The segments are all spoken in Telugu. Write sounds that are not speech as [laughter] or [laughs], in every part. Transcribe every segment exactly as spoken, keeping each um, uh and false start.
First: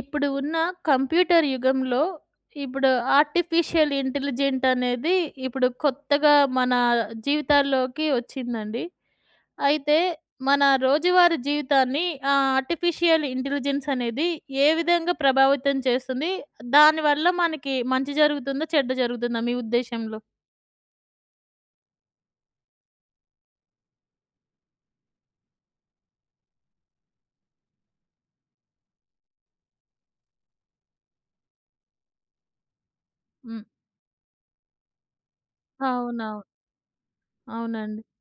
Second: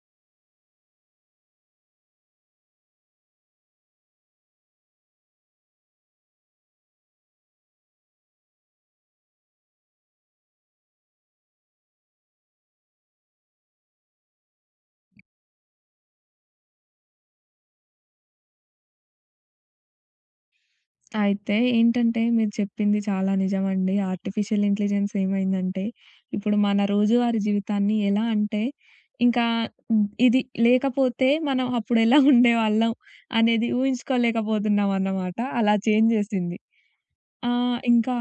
ఇప్పుడు ఉన్న కంప్యూటర్ యుగంలో ఇప్పుడు ఆర్టిఫిషియల్ ఇంటెలిజెంట్ అనేది ఇప్పుడు కొత్తగా మన జీవితాల్లోకి వచ్చిందండి. అయితే మన రోజువారీ జీవితాన్ని ఆ ఆర్టిఫిషియల్ ఇంటెలిజెన్స్ అనేది ఏ విధంగా ప్రభావితం చేస్తుంది? దానివల్ల మనకి మంచి జరుగుతుందా? చెడ్డ జరుగుతుందా మీ ఉద్దేశంలో? అయితే ఏంటంటే మీరు చెప్పింది చాలా నిజమండి. ఆర్టిఫిషియల్ ఇంటెలిజెన్స్ ఏమైందంటే, ఇప్పుడు మన రోజువారీ జీవితాన్ని ఎలా అంటే, ఇంకా హ్మ్, ఇది లేకపోతే మనం అప్పుడెలా ఉండేవాళ్ళం హ్మ్. అనేది ఊహించుకోలేకపోతున్నామన్నమాట. అలా చేంజ్ అవునవును. చేసింది. ఆహ్, అవునండి. ఇంకా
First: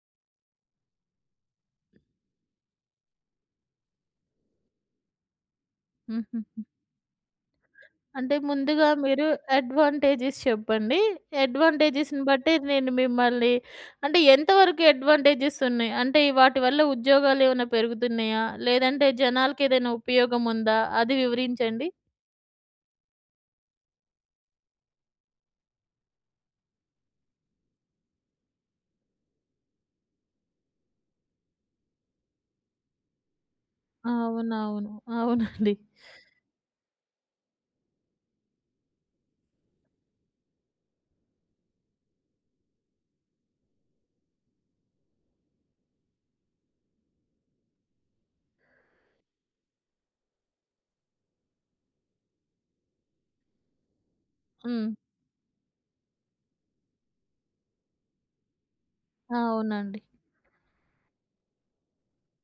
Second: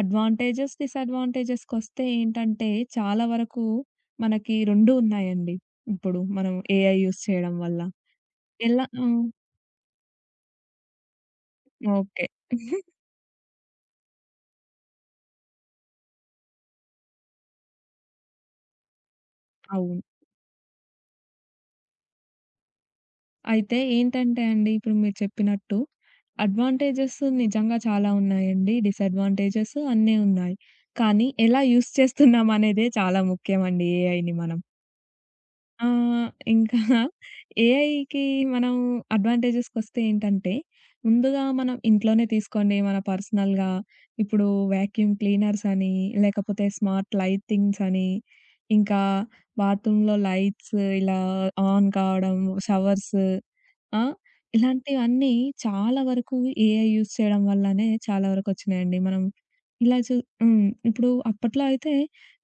అడ్వాంటేజెస్, డిసడ్వాంటేజెస్‌కొస్తే ఏంటంటే, చాలా వరకు మనకి రెండు ఉన్నాయండి. ఇప్పుడు హుహు. మనం ఏఐ యూజ్ చేయడం వల్ల. అంటే ఎలా ముందుగా హ్మ్. మీరు అడ్వాంటేజెస్ చెప్పండి. అడ్వాంటేజెస్‌ని ఓకే. బట్టి [laughs] నేను మిమ్మల్ని అంటే ఎంతవరకు అడ్వాంటేజెస్ ఉన్నాయి? అంటే ఈ వాటి వల్ల ఉద్యోగాలేమైనా పెరుగుతున్నాయా? లేదంటే జనాలకేదైనా అవును. ఉపయోగం ఉందా? అది వివరించండి. అయితే ఏంటంటే అండి, ఇప్పుడు మీరు చెప్పినట్టు అడ్వాంటేజెస్ నిజంగా చాలా ఉన్నాయండి. డిసడ్వాంటేజెస్ అన్నీ ఉన్నాయి. కానీ ఎలా యూజ్ చేస్తున్నామనేదే చాలా ముఖ్యమండి ఏఐని మనం. అవునవును. అవునండి. ఆ! ఇంకా ఏఐకి మనం అడ్వాంటేజెస్‌కొస్తే ఏంటంటే, ముందుగా మనం ఇంట్లోనే తీసుకోండి మన పర్సనల్‌గా ఇప్పుడు వాక్యూమ్ క్లీనర్స్ అని, లేకపోతే స్మార్ట్ లైటింగ్స్ అని, ఇంకా బాత్రూమ్‌లో లైట్స్ ఇలా ఆన్ కావడం, షవర్స్ ఆ! హ్మ్. ఇలాంటివన్నీ చాలా వరకు ఏఐ యూజ్ చేయడం వల్లనే చాలా వరకొచ్చినాయండి. మనం ఇలా అవునండి. చూ హ్మ్. ఇప్పుడు అప్పట్లో అయితే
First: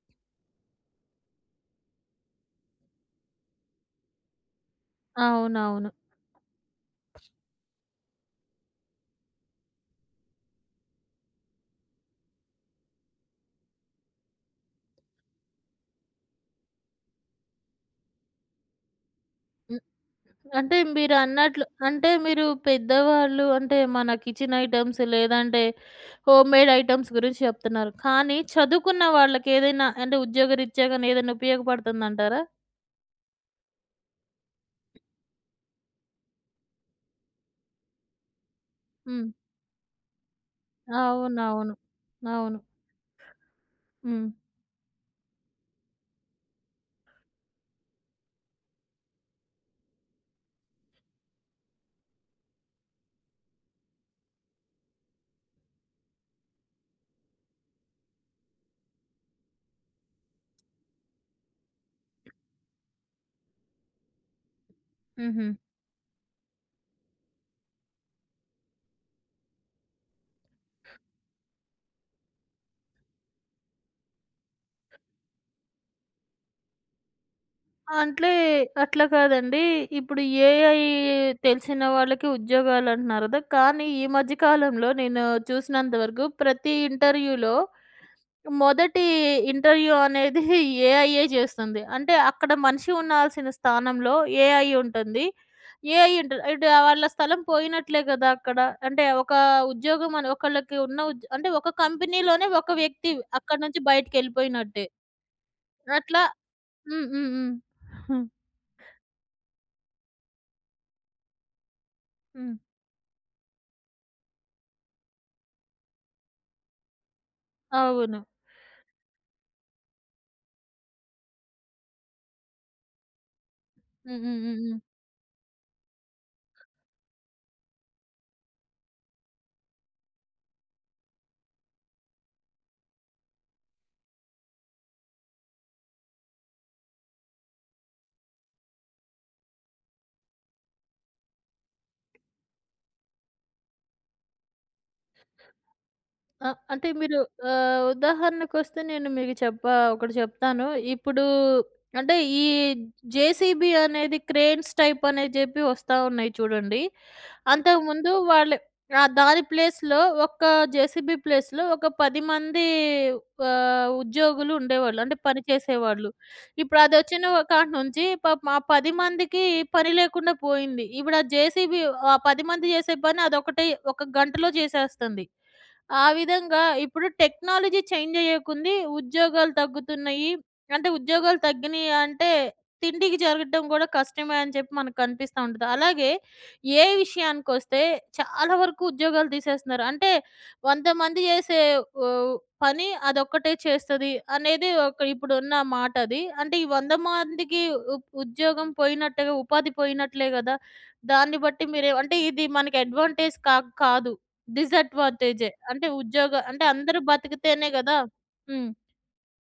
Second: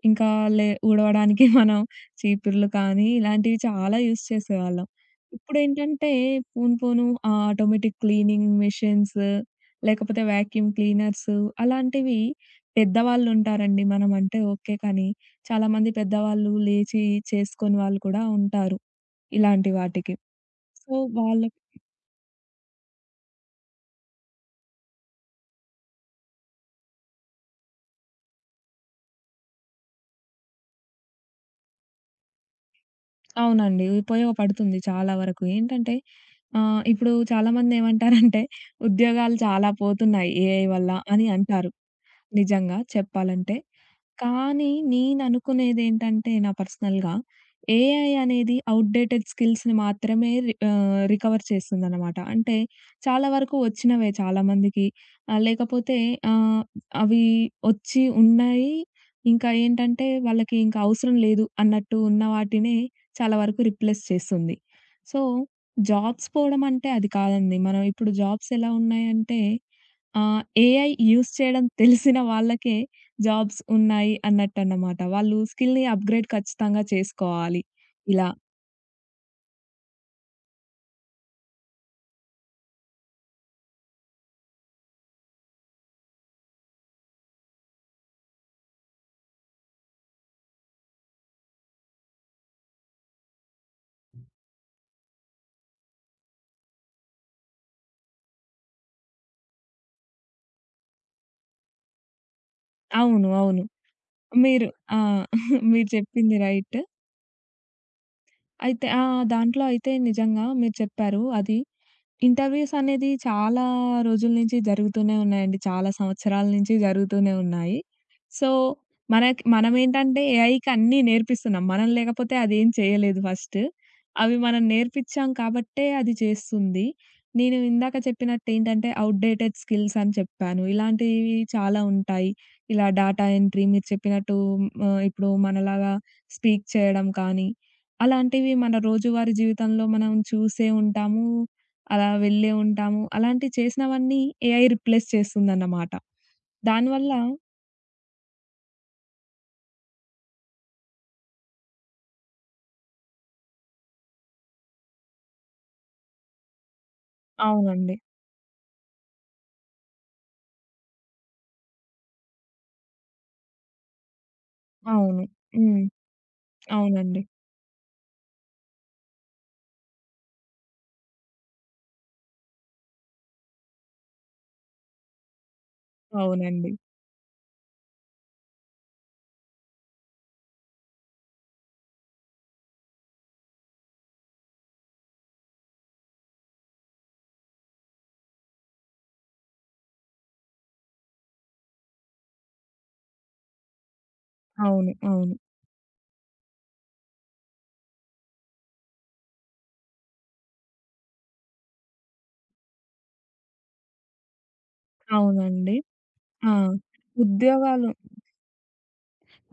ఇంకా లే ఊడవడానికి [laughs] మనం చీపుర్లు కానీ ఇలాంటివి చాలా యూజ్ చేసేవాళ్ళం. అవునవును. ఇప్పుడేంటంటే పోను పోను ఆ ఆటోమేటిక్ క్లీనింగ్ మెషిన్స్ లేకపోతే వాక్యూమ్ క్లీనర్స్ అలాంటివి పెద్దవాళ్ళుంటారండి. మనమంటే ఓకే. కానీ చాలామంది పెద్దవాళ్ళు లేచి చేసుకొని వాళ్ళు కూడా ఉంటారు ఇలాంటి హ్మ్. వాటికి. అంటే సో, వాళ్ళ మీరన్నట్లు అంటే మీరు పెద్దవాళ్ళు అంటే మన కిచెన్ ఐటెమ్స్ లేదంటే హోమ్‌మేడ్ ఐటెమ్స్ గురించి చెప్తున్నారు. కానీ చదువుకున్న వాళ్ళకి ఏదైనా అంటే ఉద్యోగరీత్యా గాని ఏదైనా ఉపయోగపడుతుందంటారా? అవునండి. ఉపయోగపడుతుంది చాలా వరకు. ఏంటంటే ఆహ్, ఇప్పుడు చాలామందేమంటారంటే హ్మ్. ఉద్యోగాలు చాలా పోతున్నాయి ఏఐ వల్ల అని అంటారు. అవునవును. అవును. నిజంగా చెప్పాలంటే. హ్మ్. కానీ నేననుకునేదేంటంటే నా పర్సనల్‌గా, ఏఐ అనేది ఔట్‌డేటెడ్ స్కిల్స్‌ని మాత్రమే రి ఆహ్, రికవర్ చేస్తుందనమాట. అంటే చాలా వరకు వచ్చినవే చాలామందికి. ఆహ్, లేకపోతే ఆహ్, అవి వచ్చి ఉన్నాయి. ఇంకా ఏంటంటే వాళ్ళకి ఇంకా అవసరం లేదు అన్నట్టు ఉన్న వాటినే చాలా వరకు రిప్లేస్ చేస్తుంది. సో, హుహు. జాబ్స్ పోవడం అంటే అది కాదండి. మనం ఇప్పుడు జాబ్స్ ఎలా ఉన్నాయంటే ఆ! ఏఐ యూజ్ చేయడం తెలిసిన వాళ్ళకే జాబ్స్ ఉన్నాయి అన్నట్టన్నమాట. వాళ్ళు స్కిల్‌ని అప్‌గ్రేడ్ ఖచ్చితంగా చేసుకోవాలి. ఇలా. అంటే అట్లా కాదండి. ఇప్పుడు ఏఐ తెలిసిన వాళ్ళకి ఉద్యోగాలంటున్నారు కదా! కానీ ఈ మధ్య కాలంలో నేను చూసినంత వరకు ప్రతి ఇంటర్వ్యూలో మొదటి ఇంటర్వ్యూ అనేది ఏఐయే చేస్తుంది. అంటే అక్కడ మనిషి ఉండాల్సిన స్థానంలో ఏఐ ఉంటుంది. ఏఐ ఇంటర్ అంటే వాళ్ళ స్థలం పోయినట్లే కదా అక్కడ. అంటే ఒక ఉద్యోగం అని ఒకళ్ళకి ఉన్న ఉద్ అంటే ఒక కంపెనీలోనే ఒక వ్యక్తి అవును. అక్కడి అవును. నుంచి మీరు బయటికెళ్ళిపోయినట్టే. ఆ! [laughs] మీరు అట్లా చెప్పింది రైట్. హ్మ్. హ్మ్. హ్మ్. అయితే ఆ! దాంట్లో అయితే నిజంగా మీరు చెప్పారు. అది హ్మ్. ఇంటర్వ్యూస్ అనేది చాలా రోజుల నుంచి జరుగుతూనే ఉన్నాయండి. చాలా సంవత్సరాల నుంచి జరుగుతూనే ఉన్నాయి. అవును. సో, మనకి మనమేంటంటే ఏఐకి అన్నీ నేర్పిస్తున్నాం. మనం లేకపోతే అదేం చేయలేదు ఫస్ట్. హ్మ్. అవి హ్మ్. హ్మ్. మనం హ్మ్. నేర్పించాం కాబట్టే అది చేస్తుంది. నేను ఇందాక చెప్పినట్టు ఏంటంటే ఔట్‌డేటెడ్ స్కిల్స్ అని చెప్పాను. ఇలాంటివి చాలా ఉంటాయి. ఇలా డేటా ఎంట్రీ మీరు చెప్పినట్టు ఆహ్, ఇప్పుడు మనలాగా స్పీక్ చేయడం కానీ అలాంటివి మన రోజువారీ జీవితంలో మనం చూసే ఉంటాము. అలా వెళ్ళే ఉంటాము. అలాంటివి చేసినవన్నీ ఏఐ రిప్లేస్ చేస్తుందన్నమాట. ఆ! అంటే దానివల్ల మీరు ఆహ్, ఉదాహరణకొస్తే నేను మీకు చెప్పా ఒకటి చెప్తాను. ఇప్పుడు అంటే ఈ జేసీబీ అనేది క్రేన్స్ టైప్ అని చెప్పి వస్తా ఉన్నాయి చూడండి. అవునండి. అంతకుముందు వాళ్ళు ఆ! దాని ప్లేస్‌లో ఒక్క జేసీబీ ప్లేస్‌లో ఒక పది మంది ఆహ్, ఉద్యోగులు ఉండేవాళ్ళు. అంటే అవును. పని హ్మ్. చేసేవాళ్ళు. ఇప్పుడు అవునండి. అదొచ్చిన కాడి నుంచి పాపం ఆ పది మందికి పని లేకుండా పోయింది. ఇప్పుడు ఆ జేసీబీ ఆ పది మంది చేసే పని అదొకటే ఒక గంటలో చేసేస్తుంది. ఆ విధంగా అవునండి. ఇప్పుడు టెక్నాలజీ చేంజ్ అయ్యేకొంది ఉద్యోగాలు తగ్గుతున్నయి. అంటే ఉద్యోగాలు తగ్గినయి అంటే తిండికి జరగటం గూడా కష్టమే అని చెప్పి మనకు కనిపిస్తా ఉంటది. అలాగే ఏ విషయానికొస్తే చాలా వరకు ఉద్యోగాలు తీసేస్తున్నారు. అంటే వంద మంది చేసే ఓహ్, పని అదొక్కటే చేస్తది అనేది అవును. ఒక అవును. ఇప్పుడున్న మాటది. అంటే ఈ వంద మందికి ఉప్ ఉద్యోగం పోయినట్టుగా ఉపాధి పోయినట్లే గదా! దాన్ని బట్టి మీరే అంటే ఇది మనకి అడ్వాంటేజ్ కా కాదు. డిసడ్వాంటేజే. అవునండి. అంటే ఉద్యోగ ఆ! అంటే అందరూ బతికితేనే ఉద్యోగాలు గదా! హ్మ్.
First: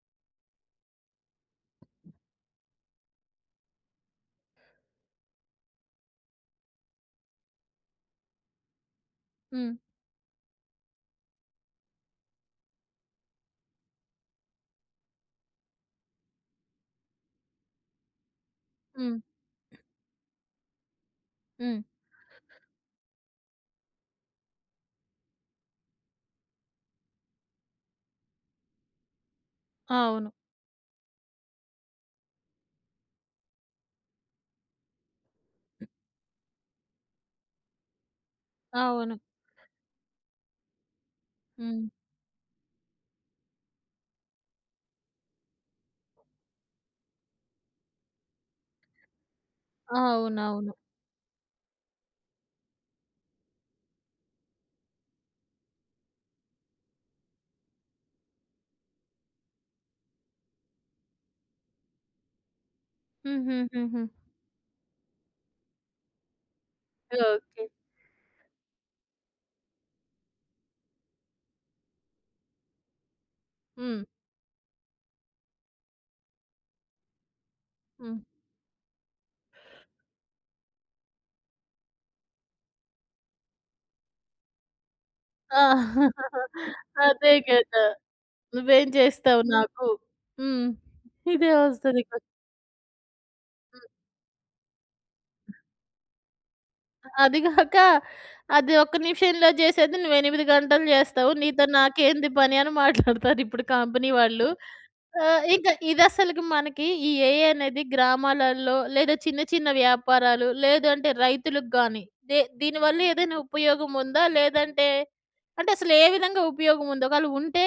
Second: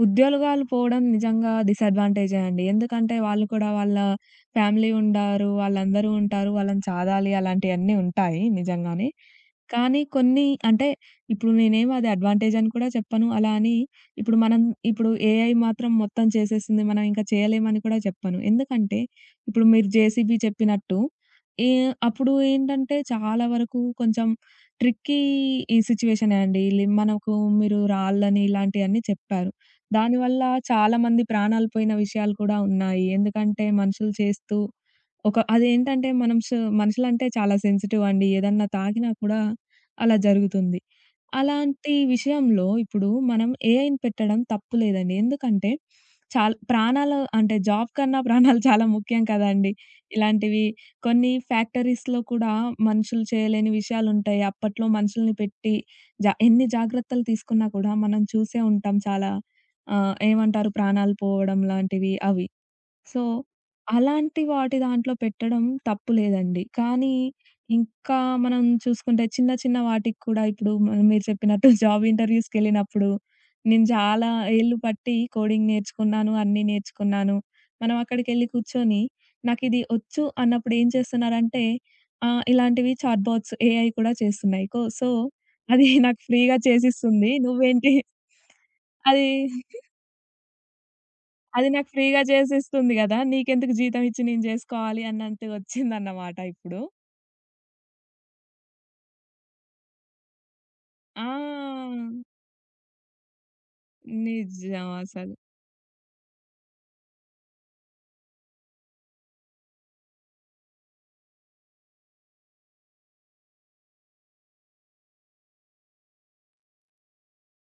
ఉద్యోగాలు పోవడం నిజంగా డిసడ్వాంటేజే అండి. ఎందుకంటే వాళ్ళు కూడా వాళ్ళ ఫ్యామిలీ ఉండారు. వాళ్ళందరూ ఉంటారు. వాళ్ళని చాదాలి అలాంటియన్నీ ఉంటాయి నిజంగానే. హ్మ్. కానీ కొన్ని అంటే ఇప్పుడు నేనేమి అది అడ్వాంటేజ్ అని కూడా చెప్పను. అలా అని ఇప్పుడు మనం ఇప్పుడు ఏఐ మాత్రం మొత్తం చేసేసింది. మనం ఇంకా చేయలేమని కూడా చెప్పను. ఎందుకంటే హ్మ్. ఇప్పుడు మీరు జేసీబీ చెప్పినట్టు ఏ హ్మ్. అప్పుడు ఏంటంటే చాలా వరకు కొంచెం ట్రిక్కీ ఈ సిట్యుయేషనే అండి. లి మనకు మీరు రాళ్ళని ఇలాంటియన్నీ చెప్పారు. అవును. దానివల్ల చాలా మంది ప్రాణాలు పోయిన విషయాలు కూడా ఉన్నాయి. ఎందుకంటే మనుషులు చేస్తూ ఒక అదేంటంటే మనం స్ మనుషులంటే చాలా సెన్సిటివ్ అండి. ఏదన్నా తాకినా అవును. కూడా అలా జరుగుతుంది. హ్మ్. అలాంటి విషయంలో ఇప్పుడు మనం ఏఐని పెట్టడం తప్పు లేదండి. ఎందుకంటే చాల్ ప్రాణాలు అంటే జాబ్ కన్నా ప్రాణాలు చాలా ముఖ్యం కదండీ! ఇలాంటివి అవునవును. కొన్ని ఫ్యాక్టరీస్‌లో కూడా మనుషులు చేయలేని విషయాలుంటాయి. అప్పట్లో మనుషుల్ని పెట్టి జ ఎన్ని జాగ్రత్తలు తీసుకున్నా కూడా మనం చూసే ఉంటాం చాలా ఆహ్, ఏమంటారు ప్రాణాలు పోవడం లాంటివి అవి. సో, హుహుహుహు. అలాంటి వాటి దాంట్లో పెట్టడం తప్పు లేదండి. కానీ ఓకే. ఇంకా మనం చూసుకుంటే చిన్న చిన్న వాటికి కూడా ఇప్పుడు మ మీరు చెప్పినట్టు [laughs] జాబ్ ఇంటర్‌వ్యూస్‌కెళ్ళినప్పుడు నేను హ్మ్. చాలా ఏళ్ళు పట్టి కోడింగ్ నేర్చుకున్నాను, అన్నీ నేర్చుకున్నాను. మనం హ్మ్. అక్కడికెళ్ళి కూర్చొని నాకిది ఒచ్చు అన్నప్పుడు ఏం చేస్తున్నారంటే ఆహ్, ఇలాంటివి చాట్ బాట్స్ ఏఐ కూడా చేస్తున్నాయి. కో సో, ఆ! అది [laughs] నాకు ఫ్రీగా చేసిస్తుంది. అదే గదా! నువ్వేంటి నువ్వేం అది చేస్తావు నాకు? హ్మ్. ఇదే అది నాకు వస్తది. కొ ఫ్రీగా చేసిస్తుంది గదా! నీకెందుకు జీతం ఇచ్చి నేను జేసుకోవాలి అన్నంత ఒచ్చిందన్నమాట ఇప్పుడు. అది గాక అది ఒక్క నిమిషంలో చేసేది నువ్వు ఎనిమిది గంటలు జేస్తావు. నీతో ఆ! నాకేంది పని అని మాట్లాడతారు ఇప్పుడు కంపెనీ వాళ్ళు. నిజం అసలు. ఆహ్, ఇంకా ఇదసలకి మనకి ఈ ఏఐ అనేది గ్రామాలల్లో లేదా చిన్న చిన్న వ్యాపారాలు లేదంటే రైతులకు గాని దే దీనివల్ల ఏదైనా ఉపయోగం ఉందా? లేదంటే అంటే అసలు ఏ విధంగా ఉపయోగం ఉంది? ఒకవేళ ఉంటే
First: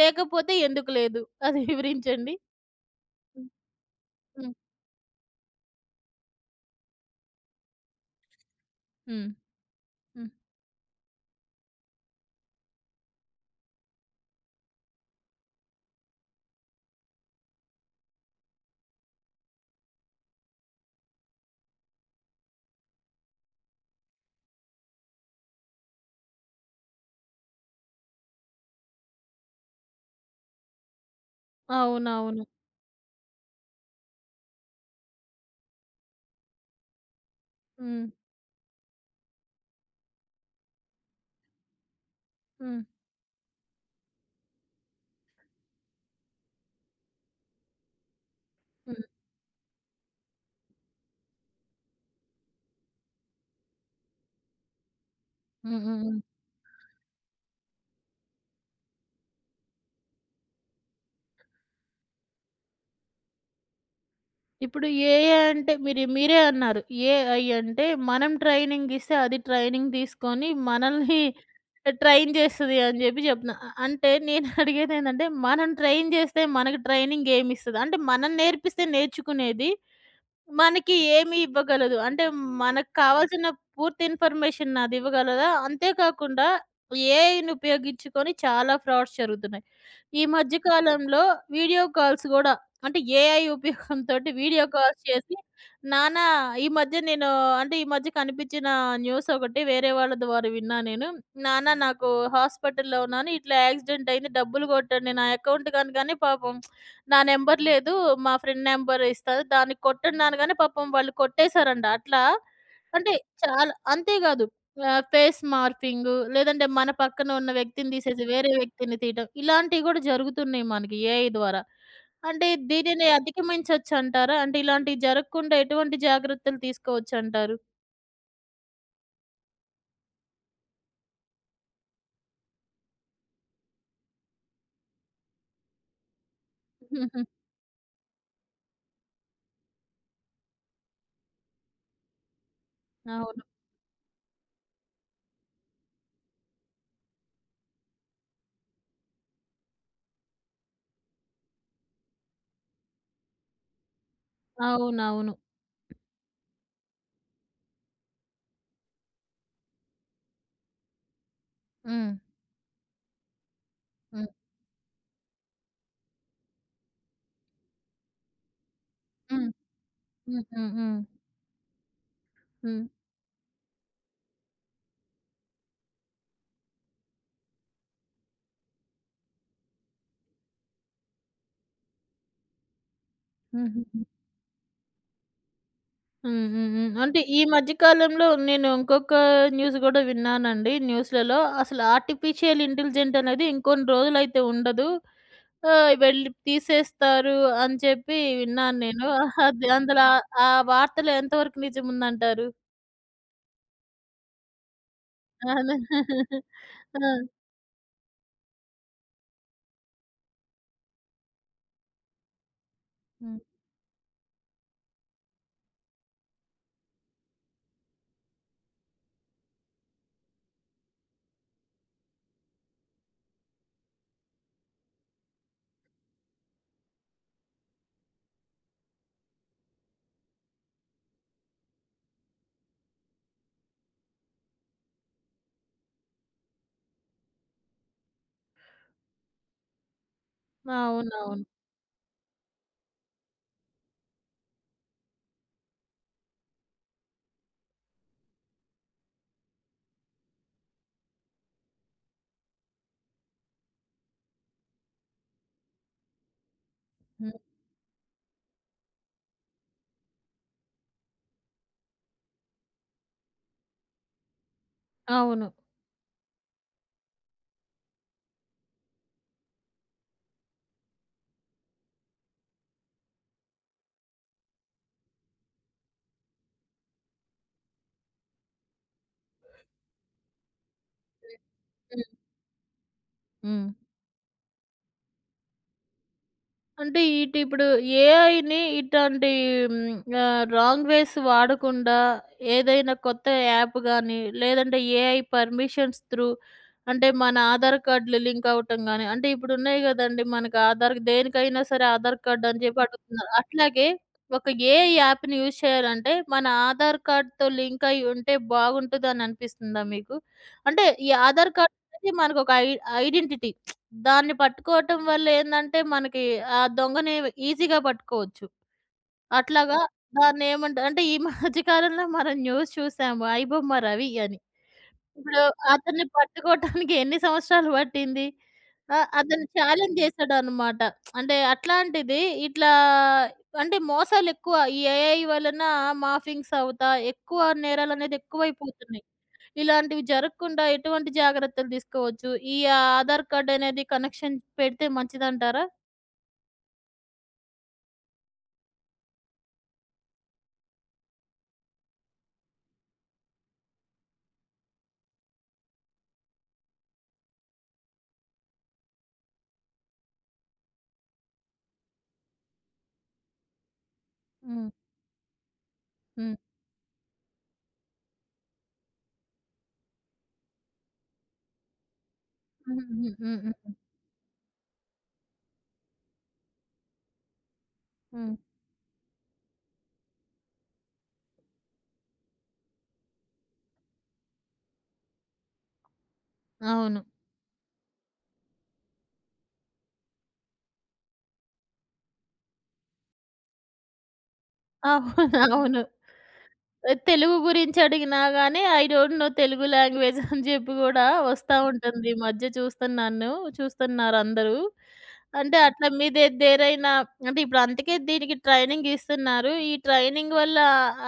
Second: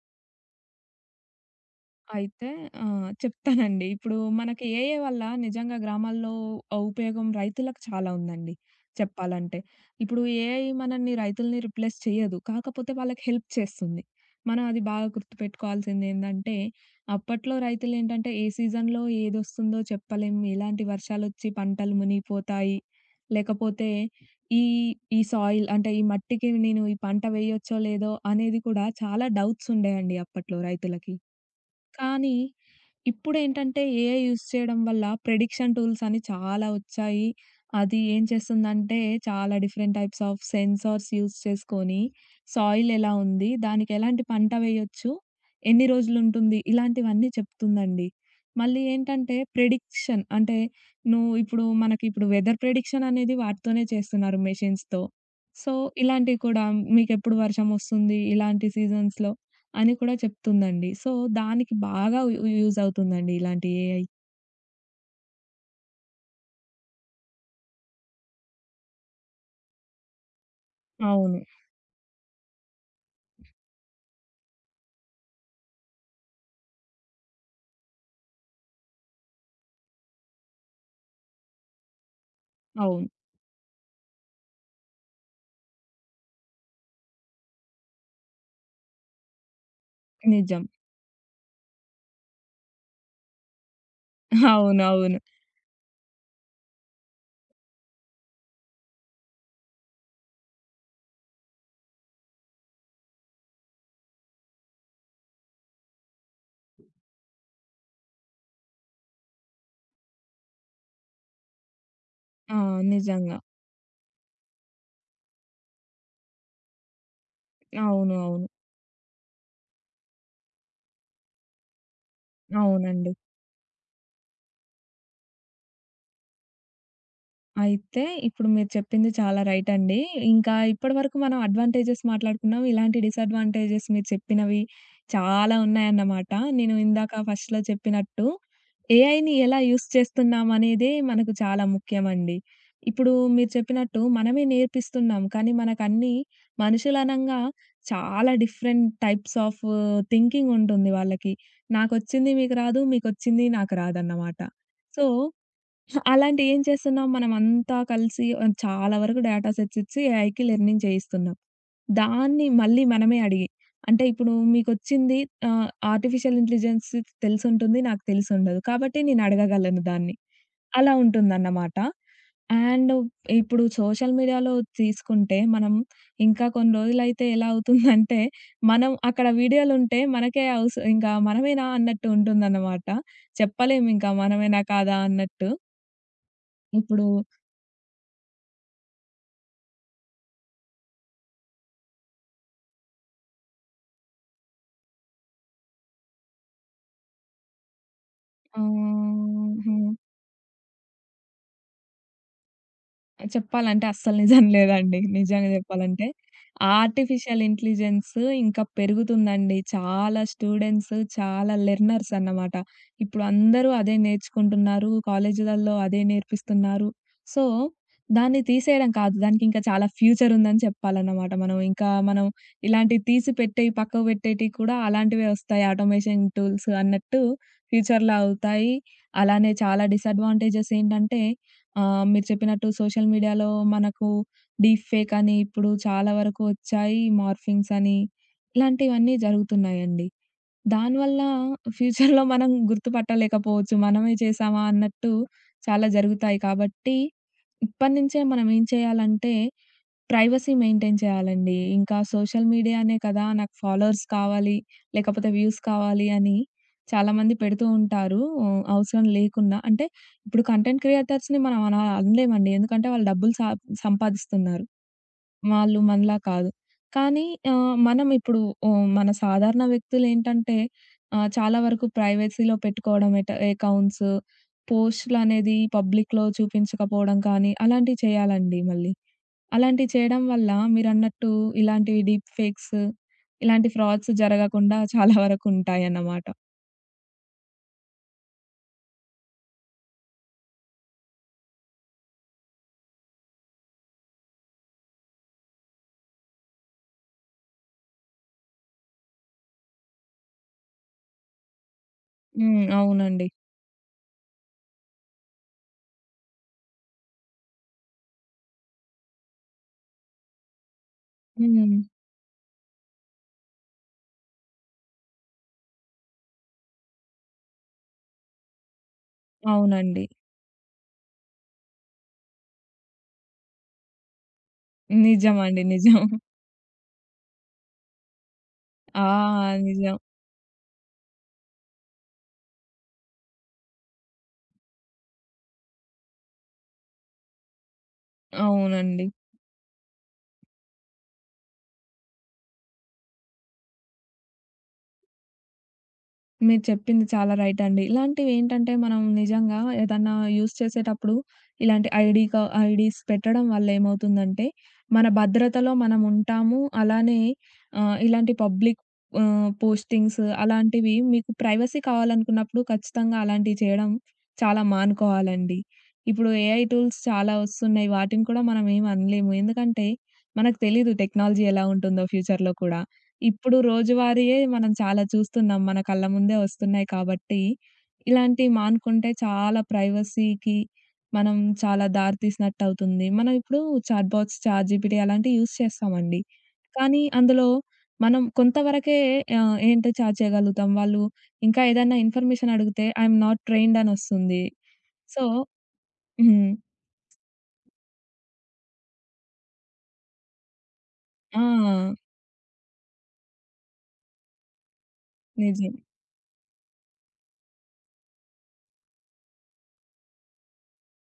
లేకపోతే ఎందుకు లేదు? అది [laughs] వివరించండి. అయితే ఆహ్, హ్మ్. చెప్తానండి. ఇప్పుడు హ్మ్. మనకి ఏఐ వల్ల నిజంగా గ్రామాల్లో ఆహ్, ఉపయోగం రైతులకు చాలా ఉందండి హ్మ్. చెప్పాలంటే. ఇప్పుడు హ్మ్. ఏఐ మనల్ని రైతుల్ని రిప్లేస్ చేయదు. కాకపోతే వాళ్ళకి హెల్ప్ చేస్తుంది. మనం అది బాగా గుర్తుపెట్టుకోవాల్సిందేందంటే, అప్పట్లో రైతులేంటంటే ఏ సీజన్‌లో ఏదొస్తుందో చెప్పలేం. ఎలాంటి వర్షాలొచ్చి పంటలు మునిగిపోతాయి. లేకపోతే ఈ ఈ సాయిల్ అంటే ఈ మట్టికి నేను ఈ పంట వేయొచ్చో లేదో అనేది కూడా చాలా డౌట్స్ ఉండేయండి అప్పట్లో రైతులకి. కానీ అవునవును. ఇప్పుడేంటంటే ఏఐ యూజ్ చేయడం వల్ల ప్రిడిక్షన్ టూల్స్ అని చాలా వచ్చాయి. అది హ్మ్. ఏం చేస్తుందంటే చాలా different types of sensors use చేసుకొని హ్మ్. సాయిల్ ఎలా ఉంది? దానికి ఎలాంటి పంట వేయొచ్చు? ఎన్ని రోజులుంటుంది? ఇలాంటివన్నీ చెప్తుందండి. మళ్ళీ హ్మ్. ఏంటంటే ప్రిడిక్షన్ అంటే నువ్వు ఇప్పుడు మనకిప్పుడు వెదర్ ప్రిడిక్షన్ అనేది వాటితోనే చేస్తున్నారు మెషిన్స్‌తో. సో, హ్మ్. హ్మ్. ఇలాంటివి కూడా మీకెప్పుడు వర్షం వస్తుంది? ఇలాంటి సీజన్స్‌లో అని కూడా చెప్తుందండి. సో, దానికి బాగా యూ యూజ్ అవుతుందండి ఇలాంటి ఏఐ. ఇప్పుడు ఏఏ అంటే మీరు మీరే అన్నారు. ఏఐ అంటే మనం ట్రైనింగ్ ఇస్తే అది ట్రైనింగ్ తీసుకొని మనల్ని అవును. ట్రైన్ చేస్తది అని చెప్పి చెప్తున్నా. అ అంటే నేను [laughs] అడిగేదేంటంటే మనం ట్రైన్ చేస్తే మనకు ట్రైనింగ్ ఏమిస్తది? అంటే మనం నేర్పిస్తే నేర్చుకునేది మనకి ఏమి ఇవ్వగలదు. అంటే మనకు అవును. కావాల్సిన పూర్తి ఇన్ఫర్మేషన్ అదివ్వగలదా? అంతే కాకుండా ఏఐని ఉపయోగించుకొని చాలా ఫ్రాడ్స్ జరుగుతున్నాయి. ఈ మధ్య నిజం. కాలంలో వీడియో కాల్స్ గూడా అంటే ఏఐ ఉపయోగంతోటి వీడియో కాల్స్ అవునవును. చేసి నానా ఈ మధ్య నేను అంటే ఈ మధ్య కనిపించిన న్యూస్ ఒకటి వేరే వాళ్ళ ద్వారా విన్నా నేను. నాన్న నాకు హాస్పిటల్‌లో ఉన్నాను. ఇట్లా యాక్సిడెంట్ అయింది. డబ్బులు కొట్టండి నా అకౌంట్‌కి అనగానే పాపం నా నెంబర్ లేదు. మా ఫ్రెండ్ నెంబర్ ఇస్తా దానికి కొట్టండి అనగానే పాపం వాళ్ళు కొట్టేసారంట. అట్లా ఆ! అంటే నిజంగా. చాలా అంతేకాదు ఆహ్, ఫేస్ మార్ఫింగు లేదంటే మన పక్కన ఉన్న వ్యక్తిని అవును. తీసేసి అవును. వేరే వ్యక్తిని తీయటం. ఇలాంటివి గూడా జరుగుతున్నాయి మనకి ఏఐ ద్వారా. అంటే దీనిని అవునండి. అధిగమించొచ్చంటారా? అంటే ఇలాంటివి జరగకుండా ఎటువంటి జాగ్రత్తలు తీసుకోవచ్చంటారు? అయితే ఇప్పుడు మీరు చెప్పింది చాలా రైట్ అండి. ఇంకా ఇప్పటివరకు మనం అడ్వాంటేజెస్ మాట్లాడుకున్నాం. ఇలాంటి డిసడ్వాంటేజెస్ మీరు చెప్పినవి చాలా ఉన్నాయన్నమాట. నేను ఇందాక [laughs] ఫస్ట్‌లో చెప్పినట్టు ఏఐని ఎలా యూజ్ చేస్తున్నామనేదే మనకు చాలా ముఖ్యమండి. ఇప్పుడు అవును. మీరు చెప్పినట్టు మనమే నేర్పిస్తున్నాం. కానీ మనకన్నీ మనుషులనంగా చాలా డిఫరెంట్ టైప్స్ ఆఫ్ థింకింగ్ ఉంటుంది వాళ్ళకి. నాకొచ్చింది మీకు రాదు. మీకొచ్చింది నాకు రాదన్నమాట. సో అవునవును. అలాంటి ఏం చేస్తున్నాం మనమంతా కలిసి ఆహ్, చాలా వరకు డేటా సెట్స్ ఇచ్చి ఏఐకి లెర్నింగ్ చేయిస్తున్నాం. హ్మ్. దాన్ని మళ్ళీ మనమే అడిగి అంటే హ్మ్. ఇప్పుడు మీకొచ్చింది ఆహ్, ఆర్టిఫిషియల్ ఇంటెలిజెన్స్ తెలిసుంటుంది. నాకు తెలిసుండదు. కాబట్టి నేను హ్మ్. అడగగలను దాన్ని. హ్మ్. హ్మ్. అలా హ్మ్. ఉంటుందన్నమాట. హ్మ్. అండ్ ఇప్పుడు సోషల్ మీడియాలో తీసుకుంటే మనం ఇంకా కొన్ని రోజులైతే ఎలా అవుతుందంటే మనం అక్కడ వీడియోలుంటే మనకే అవస్ ఇంకా మనమేనా అన్నట్టు ఉంటుందన్నమాట. హుహుహు. చెప్పలేమింకా మనమేనా కాదా అన్నట్టు. హ్మ్. హ్మ్. హ్మ్. ఇప్పుడు అంటే ఈ మధ్య కాలంలో నేను ఇంకొక న్యూస్ గూడా విన్నానండి న్యూస్‌లలో. అసలు ఆర్టిఫిషియల్ ఇంటెలిజెంట్ అనేది ఇంకొన్ని రోజులైతే ఉండదు. ఆహ్, వెళ్ళి తీసేస్తారు అని చెప్పి విన్నాను నేను. ఆహ్, అది హ్మ్. అందులో ఆ వార్తలో ఎంతవరకు నిజముందంటారు? చెప్పాలంటే అస్సలు నిజం లేదండి. నిజంగా జెప్పాలంటే. అదే. ఆ! ఆర్టిఫిషియల్ ఇంటెలిజెన్స్ ఇంకా పెరుగుతుందండి. చాలా స్టూడెంట్స్, చాలా లెర్నర్స్ అన్నమాట. ఇప్పుడు హ్మ్. అందరూ అదే నేర్చుకుంటున్నారు. కాలేజీలలో అదే నేర్పిస్తున్నారు. సో, దాన్ని తీసేయడం కాదు. దానికి ఇంకా చాలా ఫ్యూచర్ ఉందని చెప్పాలన్నమాట మనం. ఇంకా మనం ఇలాంటివి తీసి పెట్టేయి, పక్కకు పెట్టేటివి కూడా అలాంటివే వస్తాయి. ఆటోమేషన్ టూల్స్ అన్నట్టు ఫ్యూచర్‌లో అవుతాయి. అలానే చాలా డిసడ్వాంటేజెస్ ఏంటంటే ఆ! మీరు చెప్పినట్టు సోషల్ మీడియాలో మనకు డీప్ ఫేక్ అని ఇప్పుడు చాలా వరకు వచ్చాయి. మార్ఫింగ్స్ అని ఇలాంటివన్నీ జరుగుతున్నాయండి. దానివల్ల అవునవును. ఫ్యూచర్‌లో మనం గుర్తుపట్టలేకపోవచ్చు. మనమే చేశామా అన్నట్టు చాలా జరుగుతాయి. కాబట్టి ఇప్పటి నుంచే మనం ఏం చేయాలంటే ప్రైవసీ మెయింటైన్ చేయాలండి. ఇంకా సోషల్ మీడియానే కదా! నాకు ఫాలోవర్స్ కావాలి, లేకపోతే వ్యూస్ కావాలి అని చాలామంది హ్మ్. పెడుతూ ఉంటారు. హ్మ్, అవసరం లేకున్నా. అంటే ఇప్పుడు కంటెంట్ క్రియేటర్స్‌ని మనం అలా అనలేమండి. ఎందుకంటే వాళ్ళు డబ్బులు సా సంపాదిస్తున్నారు. అవును. వాళ్ళు మనలా కాదు. కానీ ఆహ్, మనం ఇప్పుడు హ్మ్, మన సాధారణ వ్యక్తులేంటంటే ఆహ్, చాలా వరకు ప్రైవసీలో పెట్టుకోవడం ఎట అకౌంట్స్, పోస్ట్‌లనేది పబ్లిక్‌లో చూపించకపోవడం కానీ అలాంటివి చేయాలండి మళ్ళీ. అలాంటివి చేయడం వల్ల మీరన్నట్టు ఇలాంటివి హ్మ్. డీప్ ఫేక్స్, హ్మ్. ఇలాంటి ఫ్రాడ్స్ జరగకుండా చాలా వరకుంటాయన్నమాట. అంటే ఇటు ఇప్పుడు ఏఐని ఇట్లాంటి హ్మ్, ఆహ్, రాంగ్ వేస్ వాడకుండా ఏదైనా కొత్త యాప్ గాని, లేదంటే ఏఐ పర్మిషన్స్ త్రూ అంటే మన ఆధార్ కార్డ్‌లు లింక్ అవ్వటం గాని, అంటే ఇప్పుడు ఉన్నాయి గదండీ! మనకు ఆధార్ దేనికైనా సరే ఆధార్ కార్డ్ అని హ్మ్. చెప్పి అవునండి. అడుగుతున్నారు. అట్లాగే ఒక ఏఐ యాప్‌ని యూజ్ చేయాలంటే మన ఆధార్ కార్డ్‌తో లింక్ అయ్యి ఉంటే బాగుంటదని అనిపిస్తుందా మీకు? అంటే ఈ ఆధార్ కార్డ్ హ్మ్. అనేది మనకొక ఐ ఐడెంటిటీ. దాన్ని పట్టుకోవటం వల్ల ఏందంటే, మనకి ఆ దొంగని ఈజీగా పట్టుకోవచ్చు. అట్లాగా అవునండి. దాన్నేమంట అంటే ఈ మధ్య కాలంలో మనం న్యూస్ చూసాము. 'ఐబొమ్మ రవి' అని. ఇప్పుడు నిజమండి. నిజం. అతన్ని పట్టుకోవటానికి ఎన్ని సంవత్సరాలు పట్టింది? ఆ! ఆ! అతను నిజం. ఛాలెంజ్ చేసాడనమాట. అంటే అట్లాంటిది ఇట్లా అంటే మోసాలెక్కువ. ఈ ఏఐ వలన మాఫింగ్స్ అవుతా ఎక్కువ నేరాలనేది ఎక్కువైపోతున్నాయి. అవునండి. ఇలాంటివి జరగకుండా ఎటువంటి జాగ్రత్తలు తీసుకోవచ్చు? ఈ ఆధార్ కార్డ్ అనేది కనెక్షన్ పెడితే మంచిదంటారా? మీరు చెప్పింది చాలా రైట్ అండి. ఇలాంటివేంటంటే మనం నిజంగా ఏదన్నా యూజ్ చేసేటప్పుడు ఇలాంటి ఐడీ క ఐడీస్ పెట్టడం వల్ల ఏమవుతుందంటే, మన భద్రతలో మనం ఉంటాము. అలానే ఆహ్, ఇలాంటి పబ్లిక్ ఆహ్, పోస్టింగ్స్ అలాంటివి మీకు ప్రైవసీ కావాలనుకున్నప్పుడు ఖచ్చితంగా అలాంటివి చేయడం చాలా హ్మ్. మానుకోవాలండి. ఇప్పుడు హ్మ్. ఏఐ టూల్స్ చాలా వస్తున్నాయి. వాటిని కూడా మనం ఏమి అనలేము. ఎందుకంటే మనకు తెలీదు టెక్నాలజీ ఎలా ఉంటుందో ఫ్యూచర్‌లో కూడా. హుహుహు. హ్మ్. ఇప్పుడు హ్మ్. రోజువారీయే మనం చాలా చూస్తున్నాం. మన కళ్ళ ముందే వస్తున్నాయి కాబట్టి, హ్మ్. ఇలాంటివి మానుకుంటే చాలా ప్రైవసీకి మనం చాలా దారి తీసినట్టవుతుంది. మనం ఇప్పుడు చాట్ బాట్స్, చాట్ జీపీటీ అలాంటివి యూజ్ చేస్తామండి. కానీ అవును. అందులో మనం కొంతవరకే ఆహ్, ఏంటో చాట్ చేయగలుగుతాం. వాళ్ళు ఇంకా ఏదైనా ఇన్ఫర్మేషన్ అడిగితే ఐ యామ్ నాట్ ట్రైన్డ్ అనొస్తుంది. సో అవును. అవును. హ్మ్. తెలుగు గురించి అడిగినా గాని I don't know Telugu language అని చెప్పి గూడా ఆ! వస్తా ఉంటుంది. ఈ మధ్య చూస్తున్నాను చూస్తున్నారందరూ. అంటే నిజం. అట్లా మీదే దేరైనా అంటే ఇప్పుడు అందుకే దీనికి ట్రైనింగ్ ఇస్తున్నారు. ఈ ట్రైనింగ్ వల్ల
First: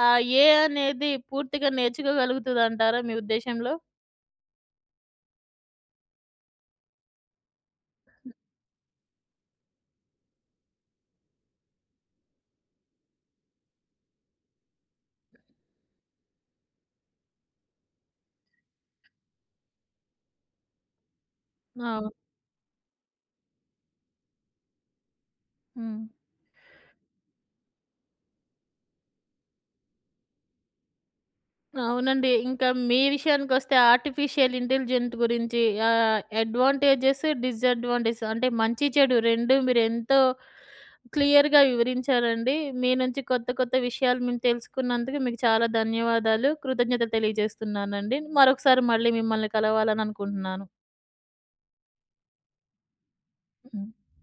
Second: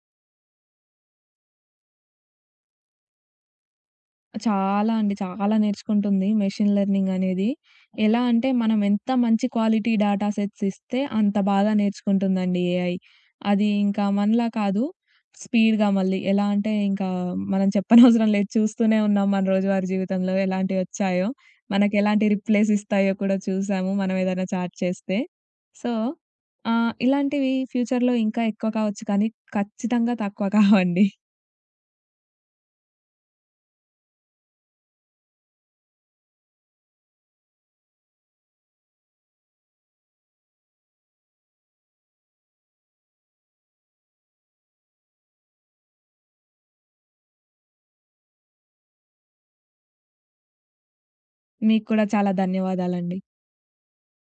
ఆ ఏ అనేది పూర్తిగా నేర్చుకోగలుగుతదంటారా మీ ఉద్దేశంలో? చాలా అండి. చాలా నేర్చుకుంటుంది మెషిన్ లెర్నింగ్ అనేది. ఎలా అంటే మనం ఎంత మంచి క్వాలిటీ డేటా సెట్స్ ఇస్తే అంత బాగా నేర్చుకుంటుందండి ఏఐ. అది ఇంకా మనలా కాదు స్పీడ్‌గా మళ్ళీ. ఎలా అంటే ఇంకా మనం చెప్పనవసరం లేదు. చూస్తూనే ఉన్నాం మన రోజువారీ జీవితంలో ఎలాంటివొచ్చాయో, అవును. మనకెలాంటి రిప్లైస్ ఇస్తాయో కూడా చూసాము మనం ఏదైనా చాట్ చేస్తే. సో, హ్మ్. ఆహ్, ఇలాంటివి ఫ్యూచర్‌లో ఇంకా ఎక్కువ కావచ్చు కానీ ఖచ్చితంగా తక్కువ కావండి. అవునండి. ఇంకా మీ విషయానికొస్తే ఆర్టిఫిషియల్ ఇంటెలిజెంట్ గురించి ఆహ్, అడ్వాంటేజెస్, డిసడ్వాంటేజెస్ అంటే మంచి, చెడు రెండూ మీరెంతో క్లియర్‌గా వివరించారండి. మీ నుంచి కొత్త, కొత్త విషయాలు మేము తెలుసుకున్నందుకు మీకు చాలా ధన్యవాదాలు. కృతజ్ఞతలు తెలియజేస్తున్నానండి. మరొకసారి మళ్ళీ మిమ్మల్ని కలవాలని అనుకుంటున్నాను. మీకు కూడా చాలా ధన్యవాదాలండి. హ్మ్.